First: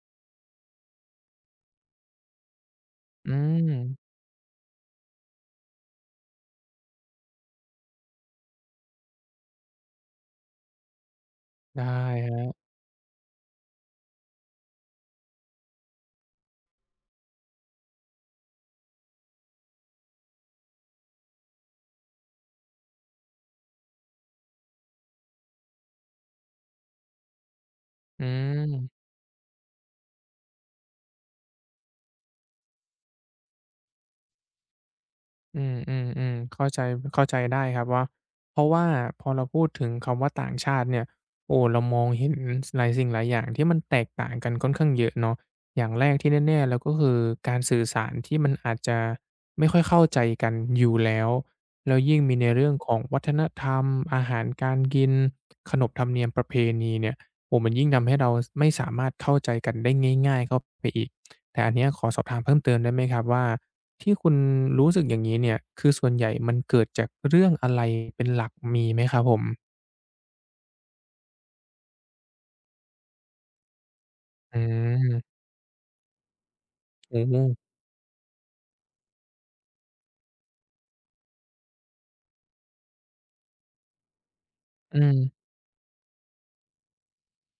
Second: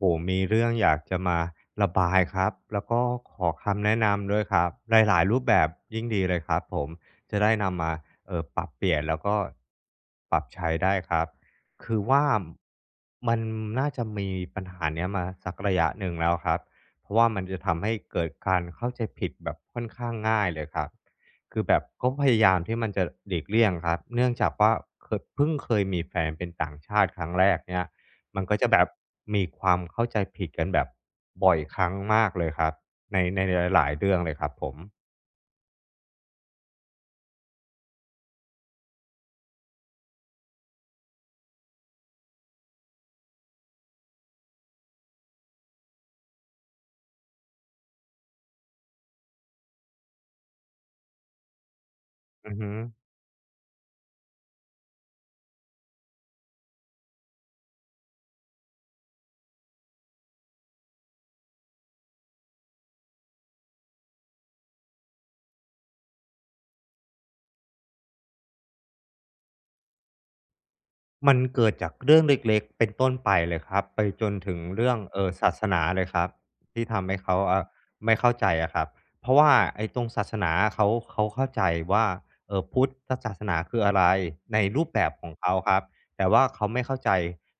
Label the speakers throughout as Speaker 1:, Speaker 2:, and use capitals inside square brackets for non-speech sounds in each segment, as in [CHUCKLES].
Speaker 1: โอ้โฮ มีเรื่องอยากจะมาระบายครับ แล้วก็
Speaker 2: อ
Speaker 1: ขอคำแน
Speaker 2: ืม
Speaker 1: ะนำด้วยครับ หลาย ๆ รูปแบบยิ่งดีเลยครับผม จะได้นำมา เอ่อ ปรับเปลี่ยน แล้วก็ปรับใช้ได้ครับ
Speaker 2: ได้
Speaker 1: คือว่า
Speaker 2: ครับ
Speaker 1: มันน่าจะมีปัญหาเนี้ยมาสักระยะหนึ่งแล้วครับ เพราะว่ามันจะทำให้เกิดการเข้าใจผิดแบบค่อนข้างง่ายเลยครับ คือแบบก็พยายามที่มันจะหลีกเลี่ยงครับ เนื่องจากว่าเคอ เพิ่งเคยมีแฟนเป็นต่างชาติครั้งแรกเนี่ย
Speaker 2: อื
Speaker 1: มันก็จะแบบ
Speaker 2: ม
Speaker 1: มีความเข้าใจผิดกันแบบบ่อยครั้งมากเลยครับ ใน ในหลาย ๆ เรื่องเลยครับผม
Speaker 2: อืม ๆ ๆ เข้าใจ เข้าใจได้ครับว่า เพราะว่าพอเราพูดถึงคำว่า ต่างชาติเนี่ย โอ้ เรามองเห็น ส หลายสิ่งหลายอย่างที่มันแตกต่างกันค่อนข้างเยอะเนาะ อย่างแรกที่แน่ ๆ แล้ว ก็คือการสื่อสาร ที่มันอาจจะไม่ค่อยเข้าใจกันอยู่แล้ว แล้วยิ่งมีใน
Speaker 1: อือ
Speaker 2: เร
Speaker 1: ฮ
Speaker 2: ื่
Speaker 1: ึ
Speaker 2: องของวัฒนธรรม อาหารการกิน ขนบธรรมเนียมประเพณีเนี่ย โอ้ มันยิ่งทำให้เราไม่สามารถเข้าใจกันได้ง่าย ๆ เข้าไปอีก แต่อันเนี้ยขอสอบถามเพิ่มเติมได้ไหมครับว่า ที่คุณรู้สึกอย่างงี้เนี่ย คือส่วนใหญ่มันเกิดจากเรื่องอะไร เป็นหลัก มีไหมครับผม?
Speaker 1: มันเกิดจากเรื่องเล็ก ๆ เป็นต้นไปเลยครับ ไปจนถ
Speaker 2: อ
Speaker 1: ึงเรื่อง เ
Speaker 2: ื
Speaker 1: อ
Speaker 2: ม
Speaker 1: ่อ ศาสนาเลยครับ ที่ทำให
Speaker 2: อื
Speaker 1: ้
Speaker 2: อ
Speaker 1: เข
Speaker 2: ฮ
Speaker 1: าอ
Speaker 2: ึ
Speaker 1: ะ ไม่เข้าใจอะครับ เพราะว่าไอ้ตรงศาสนาอะ เขา เขาเข้าใจว่า เอ่อ พุทธศาสนาคืออะไร? ในรูป
Speaker 2: อื
Speaker 1: แบบข
Speaker 2: ม
Speaker 1: องเขาครับ แต่ว่าเขาไม่เข้าใจ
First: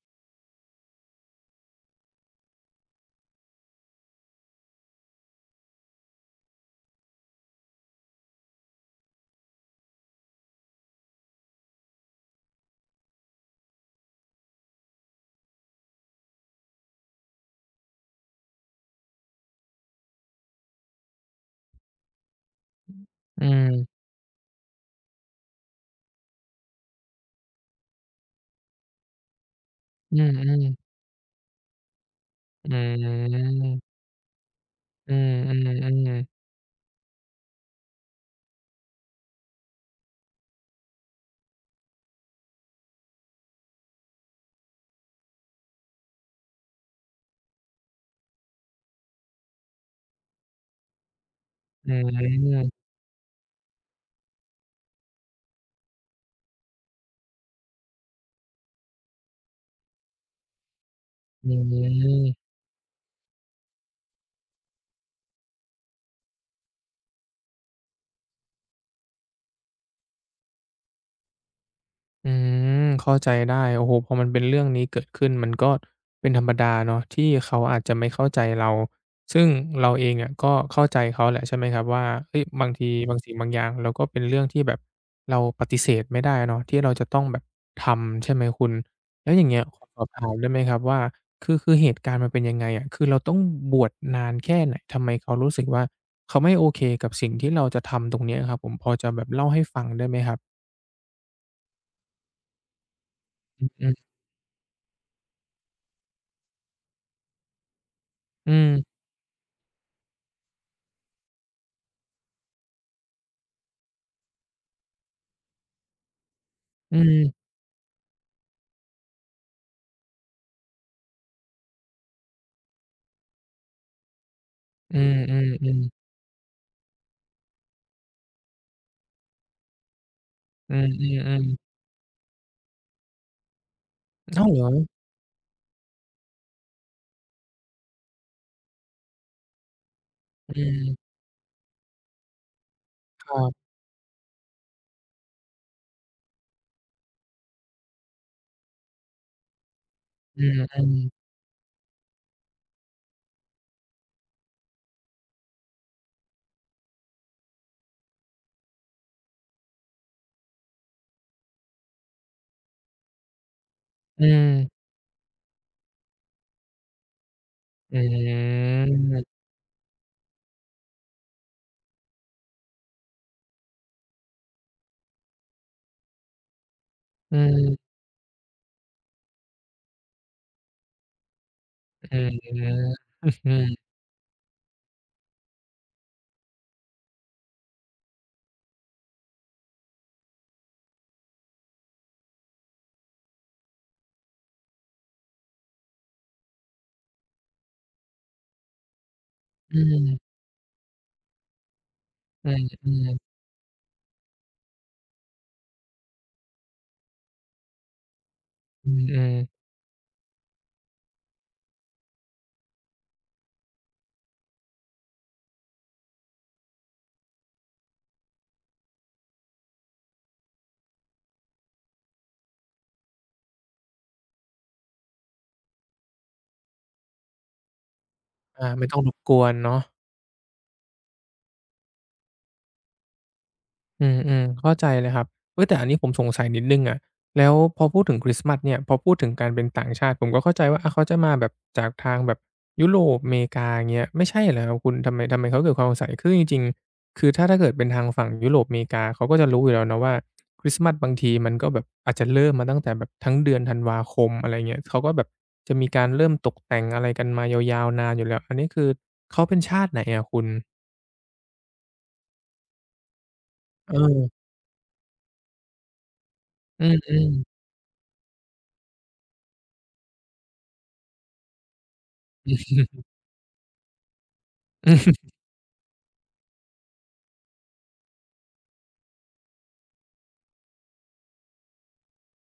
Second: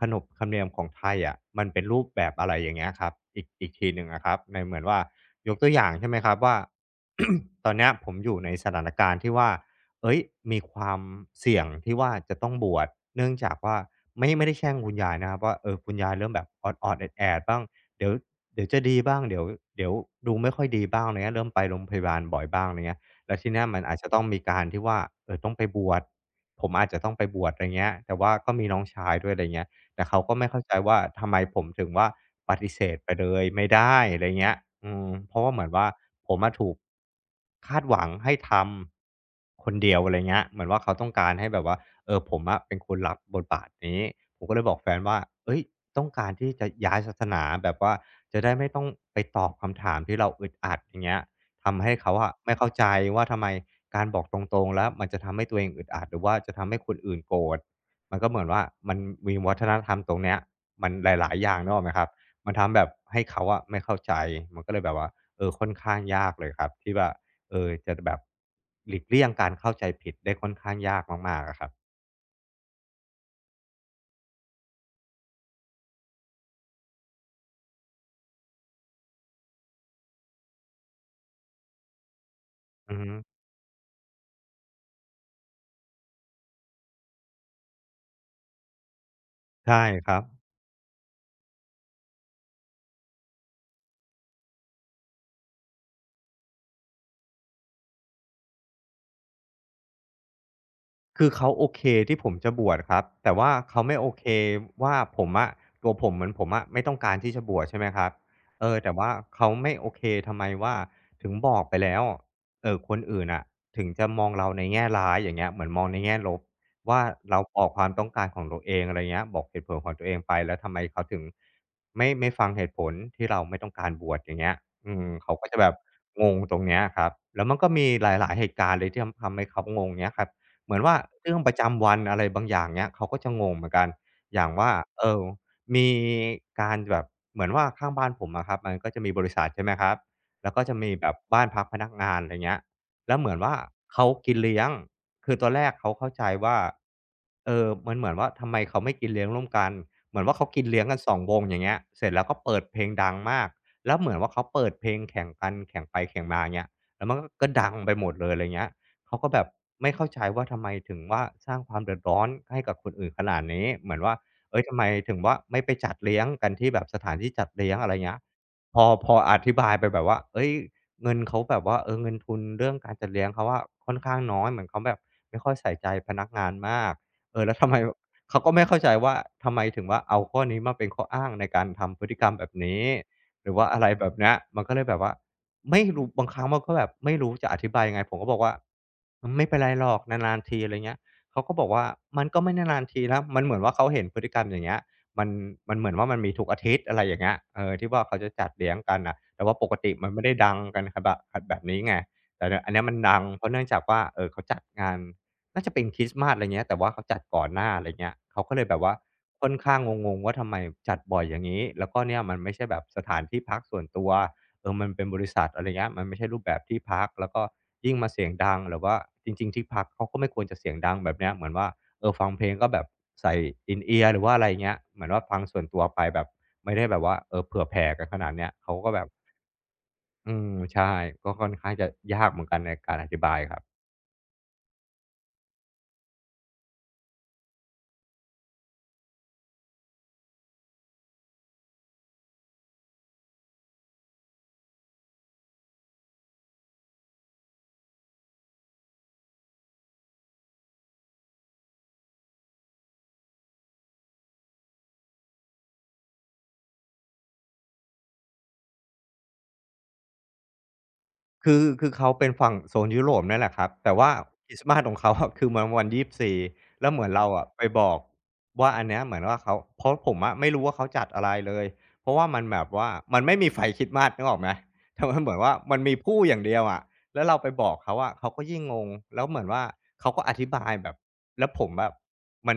Speaker 1: ขนบธรรมเนียมของไทยอะ มันเป็นรูปแบบ อะไรอย่างเงี้ยครับ อีก อีกทีหนึ่งอะครับ ในเหมือนว่า ยกตัวอย่าง ใช่ไหมครับว่า [CLEARS THROAT] ตอนเนี้ยผมอยู่ในสถานการณ์ที่ว่า เฮ้ย มีความเสี่ยงที่ว่าจะต้องบวช เนื่องจากว่า ไม่ ไม่ได้แช่งคุณยายนะครับว่า เอ่อ คุณยายเริ่มแบบออด ๆ แอด ๆ บ้าง เดี๋ยว เดี๋ยวจะดีบ้าง เดี๋ยว เดี๋ยวดูไม่ค่อยดีบ้างเนี้ย เริ่มไปโรงพยาบาลบ่อยบ้าง อะไรเงี้ย แล้
Speaker 2: อ
Speaker 1: ว
Speaker 2: ื
Speaker 1: ทีเนี้ย มัน
Speaker 2: ม
Speaker 1: อาจจะต้องมีการที่ว่า เอ่อ ต้องไปบวช ผมอาจจะต้องไปบวช อะไรเงี้ย แต่ว่าก็มีน้องชายด้วย อะไรเงี้ย แต่เ
Speaker 2: อ
Speaker 1: ข
Speaker 2: ื
Speaker 1: าก็ไม่เข้าใจ
Speaker 2: อ ๆ
Speaker 1: ว่า ทำไมผมถึงว่า ป
Speaker 2: อ
Speaker 1: ฏิเสธไปเลยไม่ไ
Speaker 2: ืม
Speaker 1: ด้ อะไรเงี้ย อื
Speaker 2: อ
Speaker 1: อ
Speaker 2: ื
Speaker 1: เพราะว่าเหมือนว่า
Speaker 2: อ ๆ ๆ
Speaker 1: ผมอะถูก คาดหวังให้ทำ คนเดียว อะไรเงี้ย เหมือนว่าเขาต้องการให้แบบว่า เอ่อ ผมอะเป็นคนรับบทบาทนี้ ผมก็เลยบอกแฟนว่า เฮ่ย ต้องการที่จะย้ายศาสนา แบบว่าจะได้ไม่ต้องไปตอบคำถามที่เราอึดอัด อย่างเงี้ย ทำใ
Speaker 2: อ
Speaker 1: ห
Speaker 2: ื
Speaker 1: ้เขาอะไม่เข้
Speaker 2: ม
Speaker 1: าใจว่า ทำไมการบอกตรง ๆ แล้ว มันจะทำให้ตัวเองอึดอัด หรือว่าจะทำให้คนอื่นโกรธ มันก็เหมือนว่า มันมีวัฒนธรรมตรงเนี้ย มันหลาย ๆ
Speaker 2: อ
Speaker 1: อ
Speaker 2: ื
Speaker 1: ย่าง นึกออกไหมครับ
Speaker 2: ม
Speaker 1: มันทำแบบให้เขาอะไม่เข้าใจ มันก็เลยแบบว่า เอ่อ ค่อน ข้างยากเลยครับที่ว่า เอ่อ จะ ด แบบ หลีกเลี่ยงการเข้าใจผิดได้ค่อนข้างยากมาก ๆ อะครับ
Speaker 2: อืม เข้าใจได้ โอ้โฮ พอมันเป็นเรื่องนี้เกิดขึ้น มันก็เป็นธรรมดาเนาะ ที่เขาอาจจะไม่เข้าใจเรา ซึ่งเราเองเนี่ยก็เข้าใจเขาแหละ ใช่ไหมครับว่า เฮ่ย บางที
Speaker 1: อือฮ
Speaker 2: บา
Speaker 1: ึ
Speaker 2: งสิ่ง บางอย่างเรา ก็เป็นเรื่องที่แบบเราปฏิเสธไม่ได้เนาะ ที่เราจะต้องแบบทำ ใช่ไหมคุณ แล้วอย่างเงี้ย
Speaker 1: ใช
Speaker 2: ข
Speaker 1: ่
Speaker 2: อสอ
Speaker 1: ค
Speaker 2: บ
Speaker 1: รั
Speaker 2: ถาม
Speaker 1: บ
Speaker 2: ได้ไหมครับว่า คือ คือเหตุการณ์มันเป็นยังไงอะ? คือเราต้องบวชนานแค่ไหน? ทำไมเขารู้สึกว่า เขาไม่โอเคกับสิ่งที่เราจะทำตรงนี้อะครับผม พอจะแบบเล่าให้ฟังได้ไหมครับ?
Speaker 1: คือเขาโอเค ที่ผมจะบวชครับ แต่ว่า
Speaker 2: อือ
Speaker 1: เขา
Speaker 2: ฮ
Speaker 1: ไม
Speaker 2: ึ
Speaker 1: ่โอเคว่า ผมอะ ตัวผม เหมือนผมอะไม่ต้องการที่จะบวช ใช่ไหมครับ
Speaker 2: อื
Speaker 1: เอ่อ
Speaker 2: ม
Speaker 1: แต่ว่าเขาไม่โอเค ทำไมว่าถึงบอกไปแล้ว เอ่อ คนอื่นน่ะ ถึงจะมองเราในแง่ร้าย อย่างเงี้ย เหมือนมองในแง่ลบว
Speaker 2: อ
Speaker 1: ่
Speaker 2: ื
Speaker 1: า
Speaker 2: ม
Speaker 1: เราบอกความต้องการของตัวเอง อะไรเงี้ย บอกเหตุผลของตัวเองไป แล้วทำไมเขาถึงไม่ ไม่ฟังเหตุผล ที่เราไม่ต้องการบวช? อย่างเงี้ย อ
Speaker 2: อ
Speaker 1: ื
Speaker 2: ื
Speaker 1: ม เขาก็จะแบบ
Speaker 2: อ ๆ ๆ
Speaker 1: งงตรงนี้อะครับ แล้วมันก็มีหลาย ๆ เหตุการณ์เลย ที่ทำ ทำให้เขางง เงี้ยครับ เ
Speaker 2: อ
Speaker 1: ห
Speaker 2: ื
Speaker 1: มือนว่าเรื่อง
Speaker 2: อ
Speaker 1: ป
Speaker 2: ๆ
Speaker 1: ร
Speaker 2: ๆ
Speaker 1: ะจำวันอะไรบางอย่าง เงี้ย เขาก็จะงงเหมือนกัน อ
Speaker 2: อ
Speaker 1: ย
Speaker 2: ้
Speaker 1: ่
Speaker 2: า
Speaker 1: า
Speaker 2: ว
Speaker 1: ง
Speaker 2: เห
Speaker 1: ว
Speaker 2: ร
Speaker 1: ่
Speaker 2: อ?
Speaker 1: า เอ่อ มีการแบบเหมือนว่า ข้างบ้านผมอะครับ มันก็จะมีบริษัท ใช่ไหมครับ แล้
Speaker 2: อ
Speaker 1: วก็
Speaker 2: ื
Speaker 1: จะมี
Speaker 2: ม
Speaker 1: แบบบ้านพักพนักงาน ไรเงี้ย แล้วเ
Speaker 2: ค
Speaker 1: หมื
Speaker 2: ร
Speaker 1: อ
Speaker 2: ั
Speaker 1: นว่
Speaker 2: บ
Speaker 1: าเขากินเลี้ยง คือตอนแรกเขาเข้าใจว่า เออ มันเหมือนว่า ทำไมเขาไม่กินเลี้ยงร่วมกัน? เหมือนว่าเ
Speaker 2: อ
Speaker 1: ข
Speaker 2: ื
Speaker 1: าก
Speaker 2: อ
Speaker 1: ิน
Speaker 2: อ
Speaker 1: เลี
Speaker 2: ื
Speaker 1: ้ยงกัน
Speaker 2: ม
Speaker 1: 2 วง อย่างเงี้ย เสร็จแล้วก็เปิดเพลงดังมาก แล้วเหมือนว่าเขาเปิดเพลงแข่งกัน แข่งไปแข่งมา อย่างเงี้ย แล้วมันก็ ก็ดังไปหมดเลย อะไรเงี้ย เขาก็แบบไม่เข้าใจว่า ทำไมถึงว่าสร้างความเดือดร้อนให้กับคนอื่นขนาดนี้ เหมือนว่า
Speaker 2: อื
Speaker 1: เฮ่ย
Speaker 2: ม
Speaker 1: ทำไมถึงว่า ไม่ไปจัดเลี้ยงกันที่แบบสถานที่จัดเลี้ยง? อะไ
Speaker 2: อ
Speaker 1: ร
Speaker 2: ื
Speaker 1: เงี้ย พอ พอ
Speaker 2: ม
Speaker 1: อธิบายไปแบบว่า เฮ่ย เงินเขาแบบว่า เออ เงินทุนเรื่องการจัดเลี้ยงเขาอะ ค่อนข้างน้อย เหมือนเขาแบบไม่ค่อยใส่ใจพนักงานมาก
Speaker 2: อ
Speaker 1: เอ
Speaker 2: ื
Speaker 1: อ แล้ว ทำไ
Speaker 2: ม
Speaker 1: มแบบ เขาก็ไม่เข้าใจว่า ทำไมถึงว่า เอาข้อนี้มาเป็นข้ออ้างในการทำพ
Speaker 2: อ
Speaker 1: ฤ
Speaker 2: ื
Speaker 1: ติกร
Speaker 2: อ
Speaker 1: รมแบ
Speaker 2: อ
Speaker 1: บ
Speaker 2: ื
Speaker 1: นี
Speaker 2: ม
Speaker 1: ้?
Speaker 2: [CHUCKLES] อ
Speaker 1: หร
Speaker 2: ื
Speaker 1: ือว่า
Speaker 2: อ
Speaker 1: อะไรแบบเนี้ย มันก็เลยแบบว่าไม่รู้ บางครั้งมันก็แบบไม่รู้จะอธิบายยังไง? ผมก็บอกว่า "อืม ไม่เป็นไรหรอก นาน ๆ ที" อะไรเงี้ย เขาก็บอกว่า "มันก็ไม่นาน ๆ ทีแล้ว" มันเหมือนว่าเขาเห็นพฤติกรรมอย่างเงี้ย มัน มันเหมือนว่ามันมี ทุกอาทิตย์ อะไรอย่างเงี้ย เออ ที่ว่าเขาจะจัดเลี้ยงกันน่ะ แต่ว่าป
Speaker 2: อ
Speaker 1: ก
Speaker 2: ื
Speaker 1: ติมัน
Speaker 2: ม
Speaker 1: ไม่ได้ดังกัน ข แบบ อ แบบนี้ไง แต่
Speaker 2: อื
Speaker 1: เนี่ยอันนี้มัน
Speaker 2: อ
Speaker 1: ด
Speaker 2: ๆ
Speaker 1: ัง เพราะเนื่องจากว่า เอ่อ เขาจัดงาน น่าจะเป็นคริสต์มาส ไรเงี้ย แต่ว่าเขาจัดก่อนหน้า อะไรเงี้ย เขาก็เลยแบบ
Speaker 2: อื
Speaker 1: ว่า
Speaker 2: ม อือ
Speaker 1: ค่อนข้างงง ๆ ว่าทำไมจัดบ่อยอย่างงี้? แล้วก็เนี่ยมันไม่ใช่แบบสถานที่พักส่วนตัว เออ มันเป็นบริษัท อะไรเงี้ย มันไม่ใช่รูปแบบที่พัก แล้วก็ยิ่งมาเสียงดัง หรือว่า จริง ๆ ที่พักเขา ก็ไม่ควรจะเสียงดังแบบเนี้ย เหมือนว่า เออ ฟังเพลงก็แบบใส่ In-ear หรือว่าอะไรอย่างเงี้ย เหมือนว่าฟังส่วนตัวไปแบบ ไม่ได้แบบว่า เอ่อ เผื่อแผ่กันขนาดเนี้ย
Speaker 2: อา
Speaker 1: เขา
Speaker 2: ไม
Speaker 1: ก
Speaker 2: ่
Speaker 1: ็
Speaker 2: ต้อ
Speaker 1: แบ
Speaker 2: งร
Speaker 1: บ
Speaker 2: บกวนเนาะ
Speaker 1: อืม ใช่ ก็ค่อนข้างจะยากเหมือนกันในการอธิบายครับ
Speaker 2: อืม ๆ เข้าใจเลยครับ เฮ่ย แต่อันนี้ผมสงสัยนิดหนึ่งอะ แล้วพอพูดถึงคริสต์มาสเนี่ย พอพูดถึงการเป็นต่างชาติ ผมก็เข้าใจว่า อ้าว เขาจะมาแบบ จากทางแบบยุโรป อเมริกา อย่างเงี้ย ไม่ใช่เหรอครับคุณ? ทำไม ทำไมเขาเกิดความสงสัย คือจริง ๆ คือถ้า ถ้าเกิดเป็นทางฝั่งยุโรปอเมริกา เขาก็จะรู้อยู่แล้วเนาะว่า คริสต์มาสบางทีมันก็แบบอาจจะเริ่มมาตั้งแต่แบบทั้งเดือนธันวาคม อะไรเงี้ย เขาก็แบบจะมีการเริ่มตกแต่งอะไรกันมายาว ๆ นานอยู่แล้ว อันนี้คือเขาเป็นชาติไหนอะคุณ?
Speaker 1: คือ คือเขาเป็นฝั่งโซนยุโรปเนี่ยแหละครับ แต
Speaker 2: เ
Speaker 1: ่ว่า
Speaker 2: ออ
Speaker 1: คริสต์มาสของเขา อะ คือมันวัน 24
Speaker 2: อ
Speaker 1: แ
Speaker 2: ื
Speaker 1: ล้วเหมือนเร
Speaker 2: อ
Speaker 1: าอ
Speaker 2: ๆ
Speaker 1: ะไปบอกว่า อันเนี้ยเหมือนว่าเขา เพราะผมอะไม่รู้ว่าเขาจัดอะไรเลย เพราะว่ามัน
Speaker 2: อื
Speaker 1: แบบว่า
Speaker 2: ม
Speaker 1: มันไม่มีไฟคริสต์มาส นึกออกไหม?
Speaker 2: อื
Speaker 1: แต่มันเ
Speaker 2: อ
Speaker 1: หมือน ว่ามันมีพู่อย่างเดียวอะ แล้วเราไปบอกเขาอะ เขาก็ยิ่งงง แล้วเหมือนว่าเขาก็อธิบายแบบ แล้วผมแบบ มัน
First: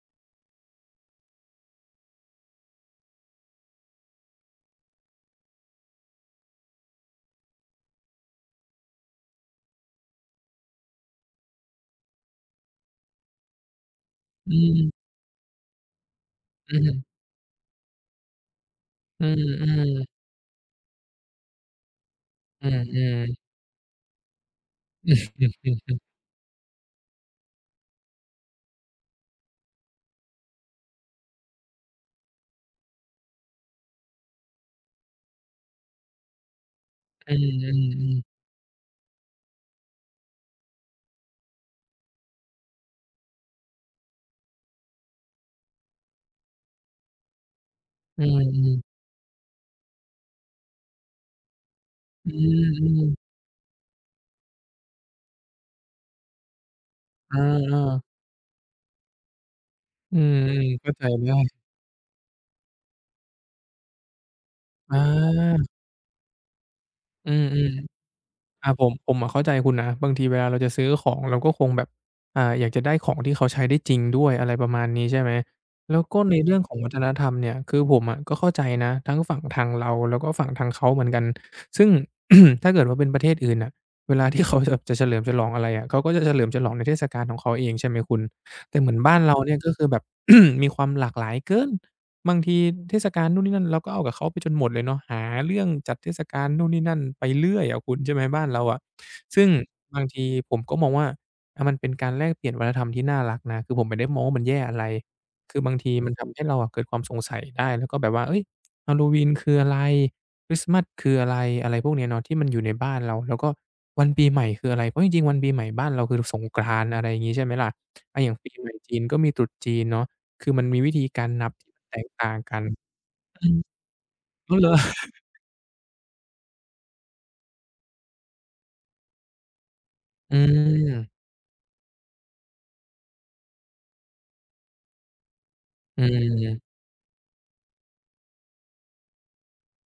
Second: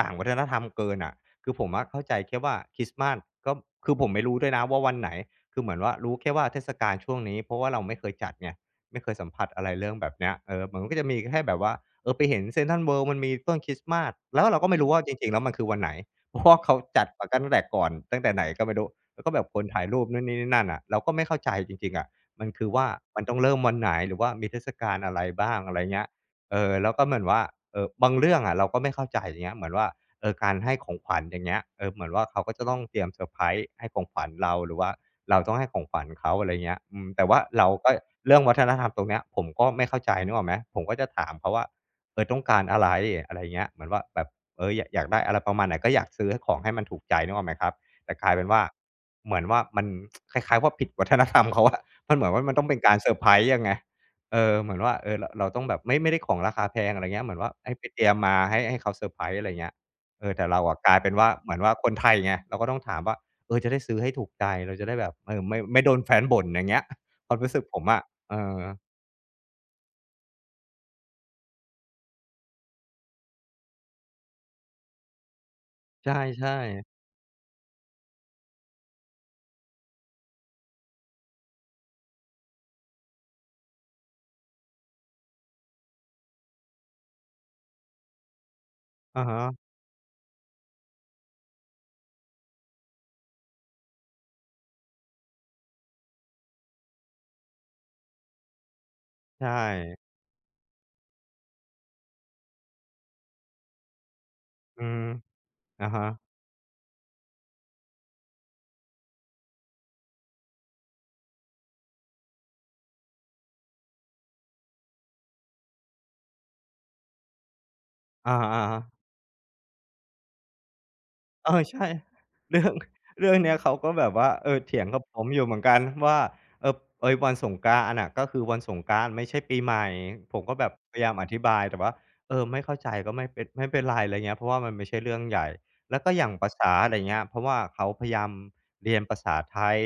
Speaker 1: ต่างวัฒนธรรมเกินน่ะ คือผมอะเข้าใจแค่ว่าคริสต์มาส ก็ คือผมไม่รู้ด้วยนะว่าวันไหน? คือเหมือนว่า รู้แค่ว่าเทศกาลช่วงนี้ เพราะว่าเราไม่เคยจัดไง ไม่เคยสัมผัสอะไรเรื่องแบบเนี้ย เออ มันก็จะมีแค่แบบว่า เออ ไปเห็น Central World มันมีต้นคริสต์มาส แล้ว
Speaker 2: อ
Speaker 1: เราก็ไม่รู้
Speaker 2: ืม
Speaker 1: ว่าจริง ๆ แล้วมันคือวันไหน? เพราะว่าเข
Speaker 2: อ
Speaker 1: า
Speaker 2: ือฮ
Speaker 1: จ
Speaker 2: ึ
Speaker 1: ัดแต่กั้นตั้งแต่ก่อน ตั้งแต่ไหนก็ไม่รู้ แล้
Speaker 2: อื
Speaker 1: วก็แบบคนถ่ายร
Speaker 2: อ
Speaker 1: ู
Speaker 2: ๆ
Speaker 1: ปนู่นนี่ นี่นั่นน่ะ เราก็ไม่เข้าใจจริง ๆ อะ มันค
Speaker 2: อื
Speaker 1: ือว่า
Speaker 2: อ
Speaker 1: มันต
Speaker 2: ๆ
Speaker 1: ้องเริ่มวันไหน? หรือว่ามีเทศกาลอะไรบ้าง? อะไรอย่างเง
Speaker 2: [CHUCKLES]
Speaker 1: ี้ย เออ แล้วก็เหมือนว่า เออ บางเรื่องอะเราก็ไม่เข้าใจ อย่างเงี้ย เหมือนว่า เออ การให้ของขวัญ อย่างเงี้ย เออ เหมือนว่าเขาก็จะต้องเตรียมเซอร์ไพรส์ ให้ของขวัญเรา หรือว่าเราต้องให้ของขวัญเขา อะไรเงี้ย อืม แต่
Speaker 2: อื
Speaker 1: ว่าเราก็
Speaker 2: อ ๆ ๆ
Speaker 1: เรื่องวัฒนธรรมตรงเนี้ย ผมก็ไม่เข้าใจ นึกออกไหม ผมก็จะถามเขาว่า เอ่อ ต้องการอะไร? อะไรเงี้ย เหมือนว่า แบบ เอ่อ อยากได้อะไรประมาณไหน? ก็อยากซื้อให้ ของให้มันถูกใจ นึกออกไหมครับ แต่
Speaker 2: อื
Speaker 1: กลายเป็นว่า
Speaker 2: อ ๆ
Speaker 1: เหมือนว่ามัน [TSK] คล้าย ๆ ว่าผิด วัฒนธรรมเขาอะ มันเหมื
Speaker 2: อ
Speaker 1: อ
Speaker 2: ื
Speaker 1: นว่า มันต้องเป็นการเซ
Speaker 2: อ
Speaker 1: อ
Speaker 2: ๆ
Speaker 1: ร์ไพรส์ยังไง เออ เหมือนว่า เออ ร เราต้องแบบ ไม่ ไม่ได้ของราคาแพง อะไรเงี้ย เห
Speaker 2: เ
Speaker 1: มื
Speaker 2: อ
Speaker 1: อน
Speaker 2: อ
Speaker 1: ว่าให
Speaker 2: เอ
Speaker 1: ้ไปเต
Speaker 2: อ
Speaker 1: รียมมา ให้ ให้เขาเซอร์ไพรส์ อะไรเงี้ย
Speaker 2: อื
Speaker 1: เออ
Speaker 2: ม
Speaker 1: แต่เราอะ
Speaker 2: เข
Speaker 1: ก
Speaker 2: ้า
Speaker 1: ลาย
Speaker 2: ใจ
Speaker 1: เป็นว่
Speaker 2: ได
Speaker 1: า
Speaker 2: ้
Speaker 1: เหมือนว่าคนไทยไง เราก็ต้องถามว่า เออ จะได้ซื้อให้ถูกใจ เราจะได้แบบ เออ ไม่
Speaker 2: เออ
Speaker 1: ไม่โดนแฟนบ่น อย่างเงี้ย
Speaker 2: อ
Speaker 1: ค
Speaker 2: ื
Speaker 1: วามรู้
Speaker 2: อ
Speaker 1: สึกผมอะ เออ
Speaker 2: ๆ อา ผม ผมอะเข้าใจคุณนะ บางทีเวลาเราจะซื้อของ เราก็คงแบบ อ่า อยากจะได้ของที่เขาใช้ได้จริงด้วย อะไรประมาณนี้ใช่ไหม? แล้ว
Speaker 1: ใช
Speaker 2: ก็ใน เ
Speaker 1: ่
Speaker 2: รื่องของ
Speaker 1: ๆ
Speaker 2: วัฒนธรรมเนี่ย คือผมอะก็เข้าใจนะ ทั้งฝั่งทางเรา แล้วก็ฝั่งทางเขาเหมือนกัน ซึ่ง [CLEARS THROAT] ถ้าเกิดว่าเป็นประเทศอื่นน่ะ เวลาที่เขาจะ จะเฉลิมฉลองอะไรอะ เขาก็จะเฉลิมฉลองในเทศกาลของเขาเอง ใช่ไหมคุณ แต่เหมือนบ้า
Speaker 1: อ
Speaker 2: น
Speaker 1: ะ
Speaker 2: เร
Speaker 1: ฮ
Speaker 2: าเ
Speaker 1: ะ
Speaker 2: นี่ย ก็คือแบบ [CLEARS THROAT] มีความหลากหลายเกิน บางทีเทศกาลนู่นนี่นั่น เราก็เอากับเขาไปจนหมดเลยเนาะ หาเรื่องจัดเทศกาลนู่นนี่นั่นไปเรื่อยอะคุณ ใช่ไหม บ้านเราอะ ซ
Speaker 1: ใ
Speaker 2: ึ
Speaker 1: ช
Speaker 2: ่ง
Speaker 1: ่
Speaker 2: บางทีผมก็มองว่า อ่า มันเป็นการแลกเปลี่ยนวัฒนธรรมที่น่ารักนะ คือผมไม่ได้มองว่ามันแย่อะ
Speaker 1: อ
Speaker 2: ไ
Speaker 1: ื
Speaker 2: ร
Speaker 1: ม
Speaker 2: คือ บาง
Speaker 1: อ
Speaker 2: ท
Speaker 1: ะ
Speaker 2: ี
Speaker 1: ฮะ
Speaker 2: มันทำให้เราอะเกิดความสงสัยได้ แล้วก็แบบว่า เฮ่ย ฮาลโลวีนคืออะไร? คริสต์มาสคืออะไร? อะไรพวกเนี้ยเนาะ ที่มันอยู่ในบ้านเรา แล้วก็วันปีใหม่คืออะไร? เพราะจริง ๆ วันปีใหม่บ้านเราคือ ร สงกรานต์ อะไรงี้ ใช่ไหมล่ะ อา อ
Speaker 1: อ
Speaker 2: ย่
Speaker 1: า
Speaker 2: างปี
Speaker 1: อะ
Speaker 2: ใหม่
Speaker 1: ฮ
Speaker 2: จ
Speaker 1: ะ
Speaker 2: ีนก็มีตรุษจีนเนาะ คือมันมีวิธีการนั
Speaker 1: เอ
Speaker 2: บ
Speaker 1: อ
Speaker 2: ที่
Speaker 1: ใช่
Speaker 2: แตกต่างก
Speaker 1: เร
Speaker 2: ั
Speaker 1: ื
Speaker 2: น
Speaker 1: ่อง เรื่อง
Speaker 2: อื
Speaker 1: เนี้ย
Speaker 2: ม
Speaker 1: เขาก็แบบว่า เอ
Speaker 2: อ้าว
Speaker 1: อ
Speaker 2: เหร
Speaker 1: เ
Speaker 2: อ?
Speaker 1: ถียงกับผ
Speaker 2: [CHUCKLES]
Speaker 1: มอยู่เหมือนกันว่า เออ เอ๊ย วันสงกรานต์อะน่ะ ก็คือวันสงกรานต์ไม่ใช่ปีใหม่
Speaker 2: อื
Speaker 1: ผมก็แบบพยาย
Speaker 2: ม
Speaker 1: ามอธิบาย แต่ว่า เออ ไม่เข้าใจก็ไม่เป็น ไม่เป็นไร อะไรเงี้ย เพราะว่ามันไม่ใช่เรื่องใหญ่ แล
Speaker 2: อ
Speaker 1: ้วก็อย่างภา
Speaker 2: ืม
Speaker 1: ษา อะไรเงี้ย เพราะว่าเขาพยายามเรียนภาษาไทย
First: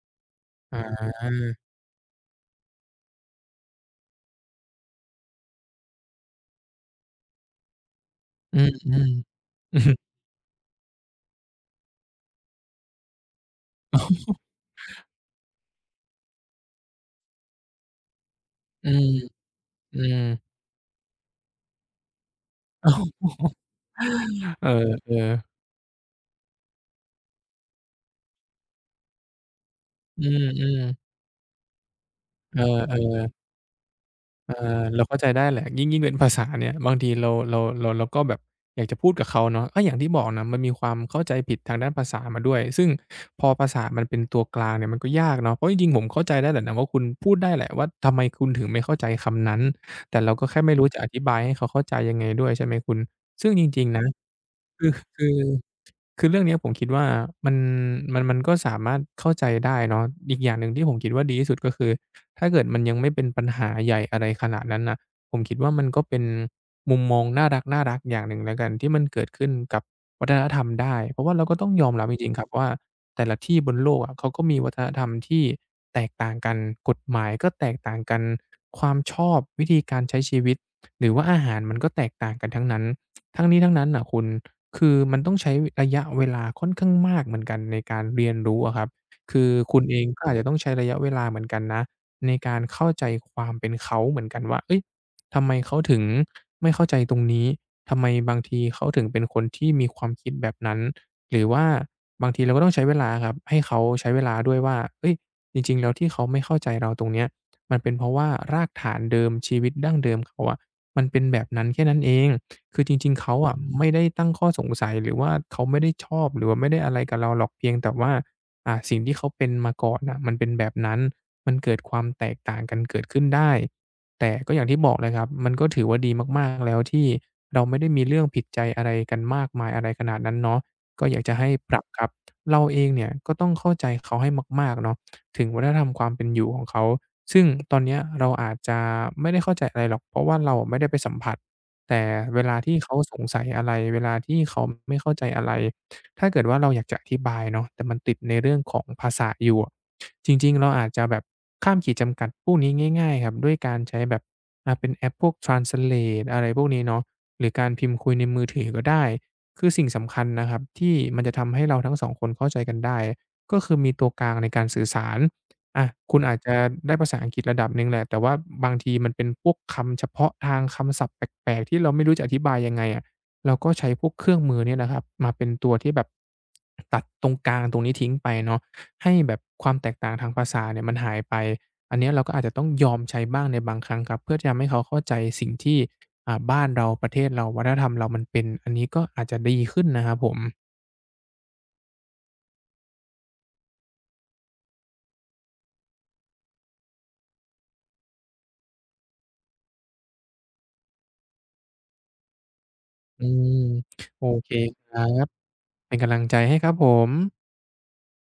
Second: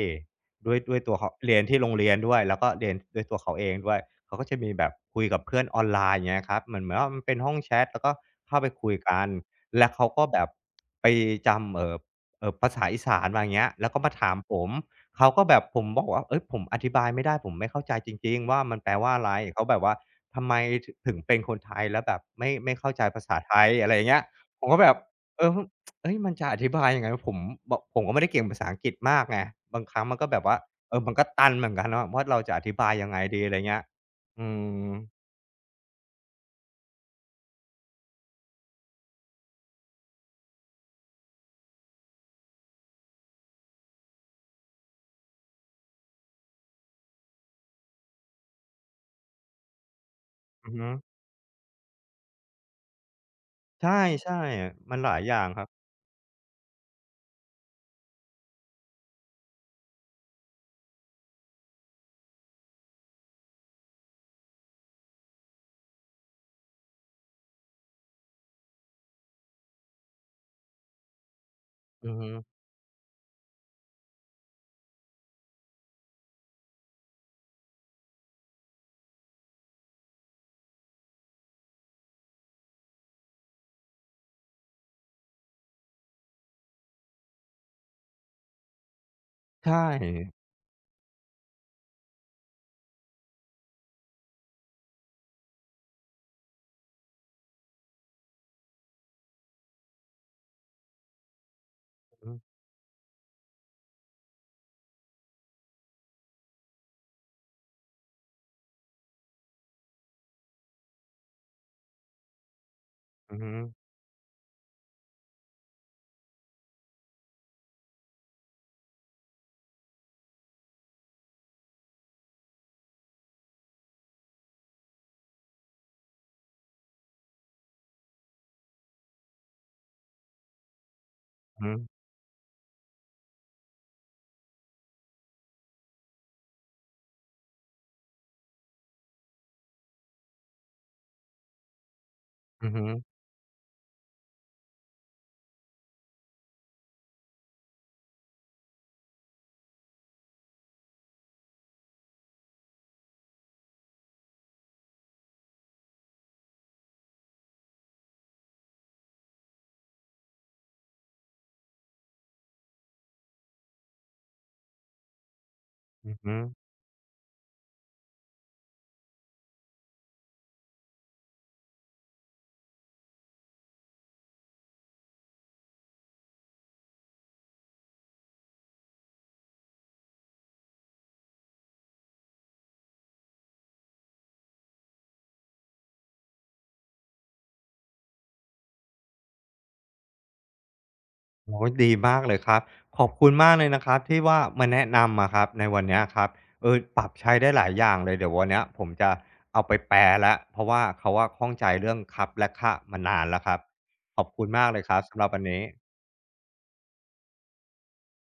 Speaker 1: ด้ว
Speaker 2: อ
Speaker 1: ย ด้วยตัวเขา เร
Speaker 2: า
Speaker 1: ียนที่โรงเรียนด้วย แล้วก็เรียนด้วยตัวเขาเองด้วย เขาก็จะมีแบบคุยกับเพื่อนออนไลน์ อย่างเงี้ยครับ เหมือน เหมือนว่ามันเป็นห้องแชต แล้วก็เข
Speaker 2: อ
Speaker 1: ้
Speaker 2: ื
Speaker 1: าไปคุย
Speaker 2: ม
Speaker 1: กัน
Speaker 2: ๆ
Speaker 1: แล้ว
Speaker 2: [CHUCKLES]
Speaker 1: เขาก็แบบ ไปจำ เอ่อ เอ่อ ภาษาอีสานมา อย่างเงี้ย แล้ว
Speaker 2: อ
Speaker 1: ก
Speaker 2: ๋
Speaker 1: ็มาถา
Speaker 2: อ
Speaker 1: มผม เขาก็แบบ ผมบอกว่า เฮ่ย ผมอธิบายไม่ได้ ผมไม่เข้าใจจริง ๆ ว่า มัน
Speaker 2: อ
Speaker 1: แ
Speaker 2: ื
Speaker 1: ปล
Speaker 2: ม
Speaker 1: ว่าอะไร? เขาแบบว่า
Speaker 2: อื
Speaker 1: ท
Speaker 2: ม
Speaker 1: ำไม ถ ถึงเป็นคนไทยแล้วแบบไม่ ไม่เข้าใจภาษาไท
Speaker 2: [CHUCKLES]
Speaker 1: ย? อะไรอย่างเงี้ย ผ
Speaker 2: เอ
Speaker 1: มก็แบบ
Speaker 2: อ
Speaker 1: เอ
Speaker 2: ๆ
Speaker 1: อ ฮึ [TSK] เฮ่ย มันจะอธิบายยังไงว่าผม บ ผมก็ไม่ได้เก่งภาษาอังกฤษมากไง บางครั้งมัน
Speaker 2: อ
Speaker 1: ก
Speaker 2: ื
Speaker 1: ็แบบว่า
Speaker 2: อ
Speaker 1: เอ
Speaker 2: ๆ
Speaker 1: ่อ มันก็ตันเหมือนกันเนาะว่า เราจะ
Speaker 2: เอ
Speaker 1: อธิบายยังไง
Speaker 2: อ ๆ
Speaker 1: ดี? อะไรเงี้ย อื
Speaker 2: เออ เรา
Speaker 1: อ
Speaker 2: เข้าใจได้แหละ ยิ่ง ยิ่งเป็นภาษาเนี่ย บางทีเรา เรา เรา เราก็แบบอยากจะพูดกับเขาเนาะ ก็อย่างที่บอกน่ะ มันมีความเข้าใจผิดทางด้านภาษามาด้วย ซึ่งพอภาษา มันเป็นตัวกลางเนี่ย มันก็ยากเนาะ เพราะจริง ๆ ผมเข้าใจได้แหละนะว่าคุณ พูดได้แหละว่า ทำไมคุณถึงไม่เข้าใจคำนั้น? แต่เราก็แค่
Speaker 1: อื
Speaker 2: ไม่
Speaker 1: อฮ
Speaker 2: รู้
Speaker 1: ึ
Speaker 2: จะอธิบายให้เขาเข้าใจยังไงด้วยใช่ไหมคุณ? ซึ่งจริ
Speaker 1: ใช
Speaker 2: ง
Speaker 1: ่
Speaker 2: ๆ นะ
Speaker 1: ใช่อะ
Speaker 2: คือ
Speaker 1: มันหลา
Speaker 2: ค
Speaker 1: ย
Speaker 2: ื
Speaker 1: อย่
Speaker 2: อ
Speaker 1: างครับ
Speaker 2: คือเรื่องเนี้ยผมคิดว่ามัน มัน มันก็สามารถเข้าใจได้เนาะ อีกอย่างหนึ่ง ที่ผมคิดว่าดีที่สุด ก็คือถ้า เกิดมันยังไม่เป็นปัญหาใหญ่ อะไรขนาดนั้นน่ะ ผมคิดว่ามันก็เป็นมุมมองน่ารัก ๆ อย่างหนึ่งแล้วกัน ที่มันเกิดขึ้นกับวัฒนธรรมได้ เพราะว่าเราก็ต้องยอมรั
Speaker 1: อ
Speaker 2: บ
Speaker 1: ื
Speaker 2: จ
Speaker 1: อฮ
Speaker 2: ร
Speaker 1: ึ
Speaker 2: ิง ๆ ครับว่า แต่ละที่บนโลกอะ เขาก็มีวัฒนธรรมที่แตกต่างกัน กฎหมายก็แตกต่างกัน ความชอบวิธีการใช้ชีวิต หรือว่าอาหาร มันก็แตกต่างกันทั้งนั้น [TSK] ทั้งนี้ทั้งนั้นน่ะคุณ คือ มันต้องใช้ระยะเวลาค่อนข้างมากเหมือนกันในการเรียนรู้อะครับ คือ
Speaker 1: ใช
Speaker 2: คุณเองก็
Speaker 1: ่
Speaker 2: อาจจะต้องใช้ระยะเวลาเหมือนกันนะ ในการเข้าใจความเป็นเขาเหมือนกันว่า เฮ่ย ทำไมเขาถึง ไม่เข้าใจตรงนี้? ทำไมบางทีเขาถึงเป็นคนที่มีความคิดแบบนั้น? หรือว่าบ
Speaker 1: อ
Speaker 2: าง
Speaker 1: ือ
Speaker 2: ทีเราก็ต้องใช้เวลาครับ ให้เขาใช้เวลาด้วยว่า เฮ่ย จริง ๆ แล้วที่เขาไม่เข้าใจเราตรงเนี้ย มันเป็นเพราะว่า รากฐานเดิมชีวิตดั้งเดิมเขาอะ มันเป็นแบบนั้นแค่นั้นเอง คือจริง ๆ เข
Speaker 1: อื
Speaker 2: า
Speaker 1: อฮ
Speaker 2: อ
Speaker 1: ึ
Speaker 2: ะ ไม่ได้ตั้งข้อสงสัย หรือว่าเขาไม่ได้ชอบ หรือว่าไม่ได้อะไรกับเราหรอก เพียงแต่ว่า อ่า สิ่งที่เขาเป็นมาก่อนน่ะ มันเป็นแบบนั้น มันเกิดความแตกต่างกันเกิดขึ้นได้ แต่ก็อย่างที่บอกเลยครับ มันก็ถือว่าดีมาก ๆ แล้ว ที่เราไม่ได้มีเรื่องผิดใจอะไรกันมากมาย อะไรขนาดนั้นเนาะ ก็อยากจะให้
Speaker 1: ฮ
Speaker 2: ปรับ
Speaker 1: ึ
Speaker 2: ครับ เราเองเนี่ยก็ต้องเข้าใจเขาให้มาก ๆ เนาะ ถึงวัฒนธรรมความเป็นอยู่ของเขา ซึ่ง ตอนเนี้ย เราอาจจะไม่ได้เข้าใจอะไรหรอก เพราะว่าเราอะไม่ได้ไปสัมผัส แต่เวลา
Speaker 1: อ
Speaker 2: ท
Speaker 1: ือ
Speaker 2: ี่
Speaker 1: ฮึ
Speaker 2: เขาสงสัยอะไร เวลาที่เขาไม่เข้าใจอะไร ถ้าเกิดว่าเราอยากจะอธิบายเนาะ แต่มันติดในเรื่องของภาษาอยู่อะ จริง ๆ เราอาจจะแบบข้ามขีดจำกัดพวกนี้ง่าย ๆ ครับ ด้วยการใช้แบบ อ่า เป็นแอปพวก ทรานสเลต อะไรพวกนี้เนาะ หรือการพิมพ์คุยในมือถือก็ได้ คือสิ่งสำคัญนะครับ ที่มันจะทำให้เราทั้ง 2 คนเข้าใจกันได้ ก็คือมีตัวกลางในการสื่อสาร อา
Speaker 1: อื
Speaker 2: คุ
Speaker 1: อ
Speaker 2: ณ
Speaker 1: ฮ
Speaker 2: อ
Speaker 1: ึ
Speaker 2: าจจะได้ภาษาอังกฤษระดับหนึ่งแหละ แต่ว่าบางทีมันเป็นพวกคำเฉพาะทาง คำศัพท์แปลก ๆ ที่เราไม่รู้จะอธิบายยังไงอะ? เราก็ใช้พวกเครื่องมือเนี่ยนะครับมาเป็นตัวที่แบบ ตัดตรงกลางตรงนี้ทิ้งไปเนาะ ให้แบบความแตกต่างทางภาษาเนี่ย มันหายไป อันเนี้ยเราก็อาจจะต้องยอมใช้บ้างในบางครั้งครับ เพื่อจะทำให้เขาเข้าใจสิ่งที่ อ่า บ้านเรา ประเทศเรา วัฒนธรรมเรามันเป็น อันนี้ก็อาจจะดีขึ้นนะครับผม
Speaker 1: โอ๊ย ดีมากเลยครับ ขอบคุณมากเลยนะครับที่ว่า มาแนะนำอะครับในวันเนี้ยครับ เออ ปรับใช้ได้หลายอย่างเลย เดี๋ยววันเนี้ยผมจะเอาไปแปลแล้ว เพราะว่าเขาอะข้องใจเรื่องครับ และค่ะมานา
Speaker 2: อื
Speaker 1: นแล้วค
Speaker 2: ม
Speaker 1: รับ ข
Speaker 2: โ
Speaker 1: อ
Speaker 2: อ
Speaker 1: บคุ
Speaker 2: เ
Speaker 1: ณ
Speaker 2: ค
Speaker 1: มากเล
Speaker 2: ค
Speaker 1: ยค
Speaker 2: ร
Speaker 1: รั
Speaker 2: ั
Speaker 1: บ สำหรั
Speaker 2: บ
Speaker 1: บวันนี้
Speaker 2: เป็นกำลังใจให้ครับผม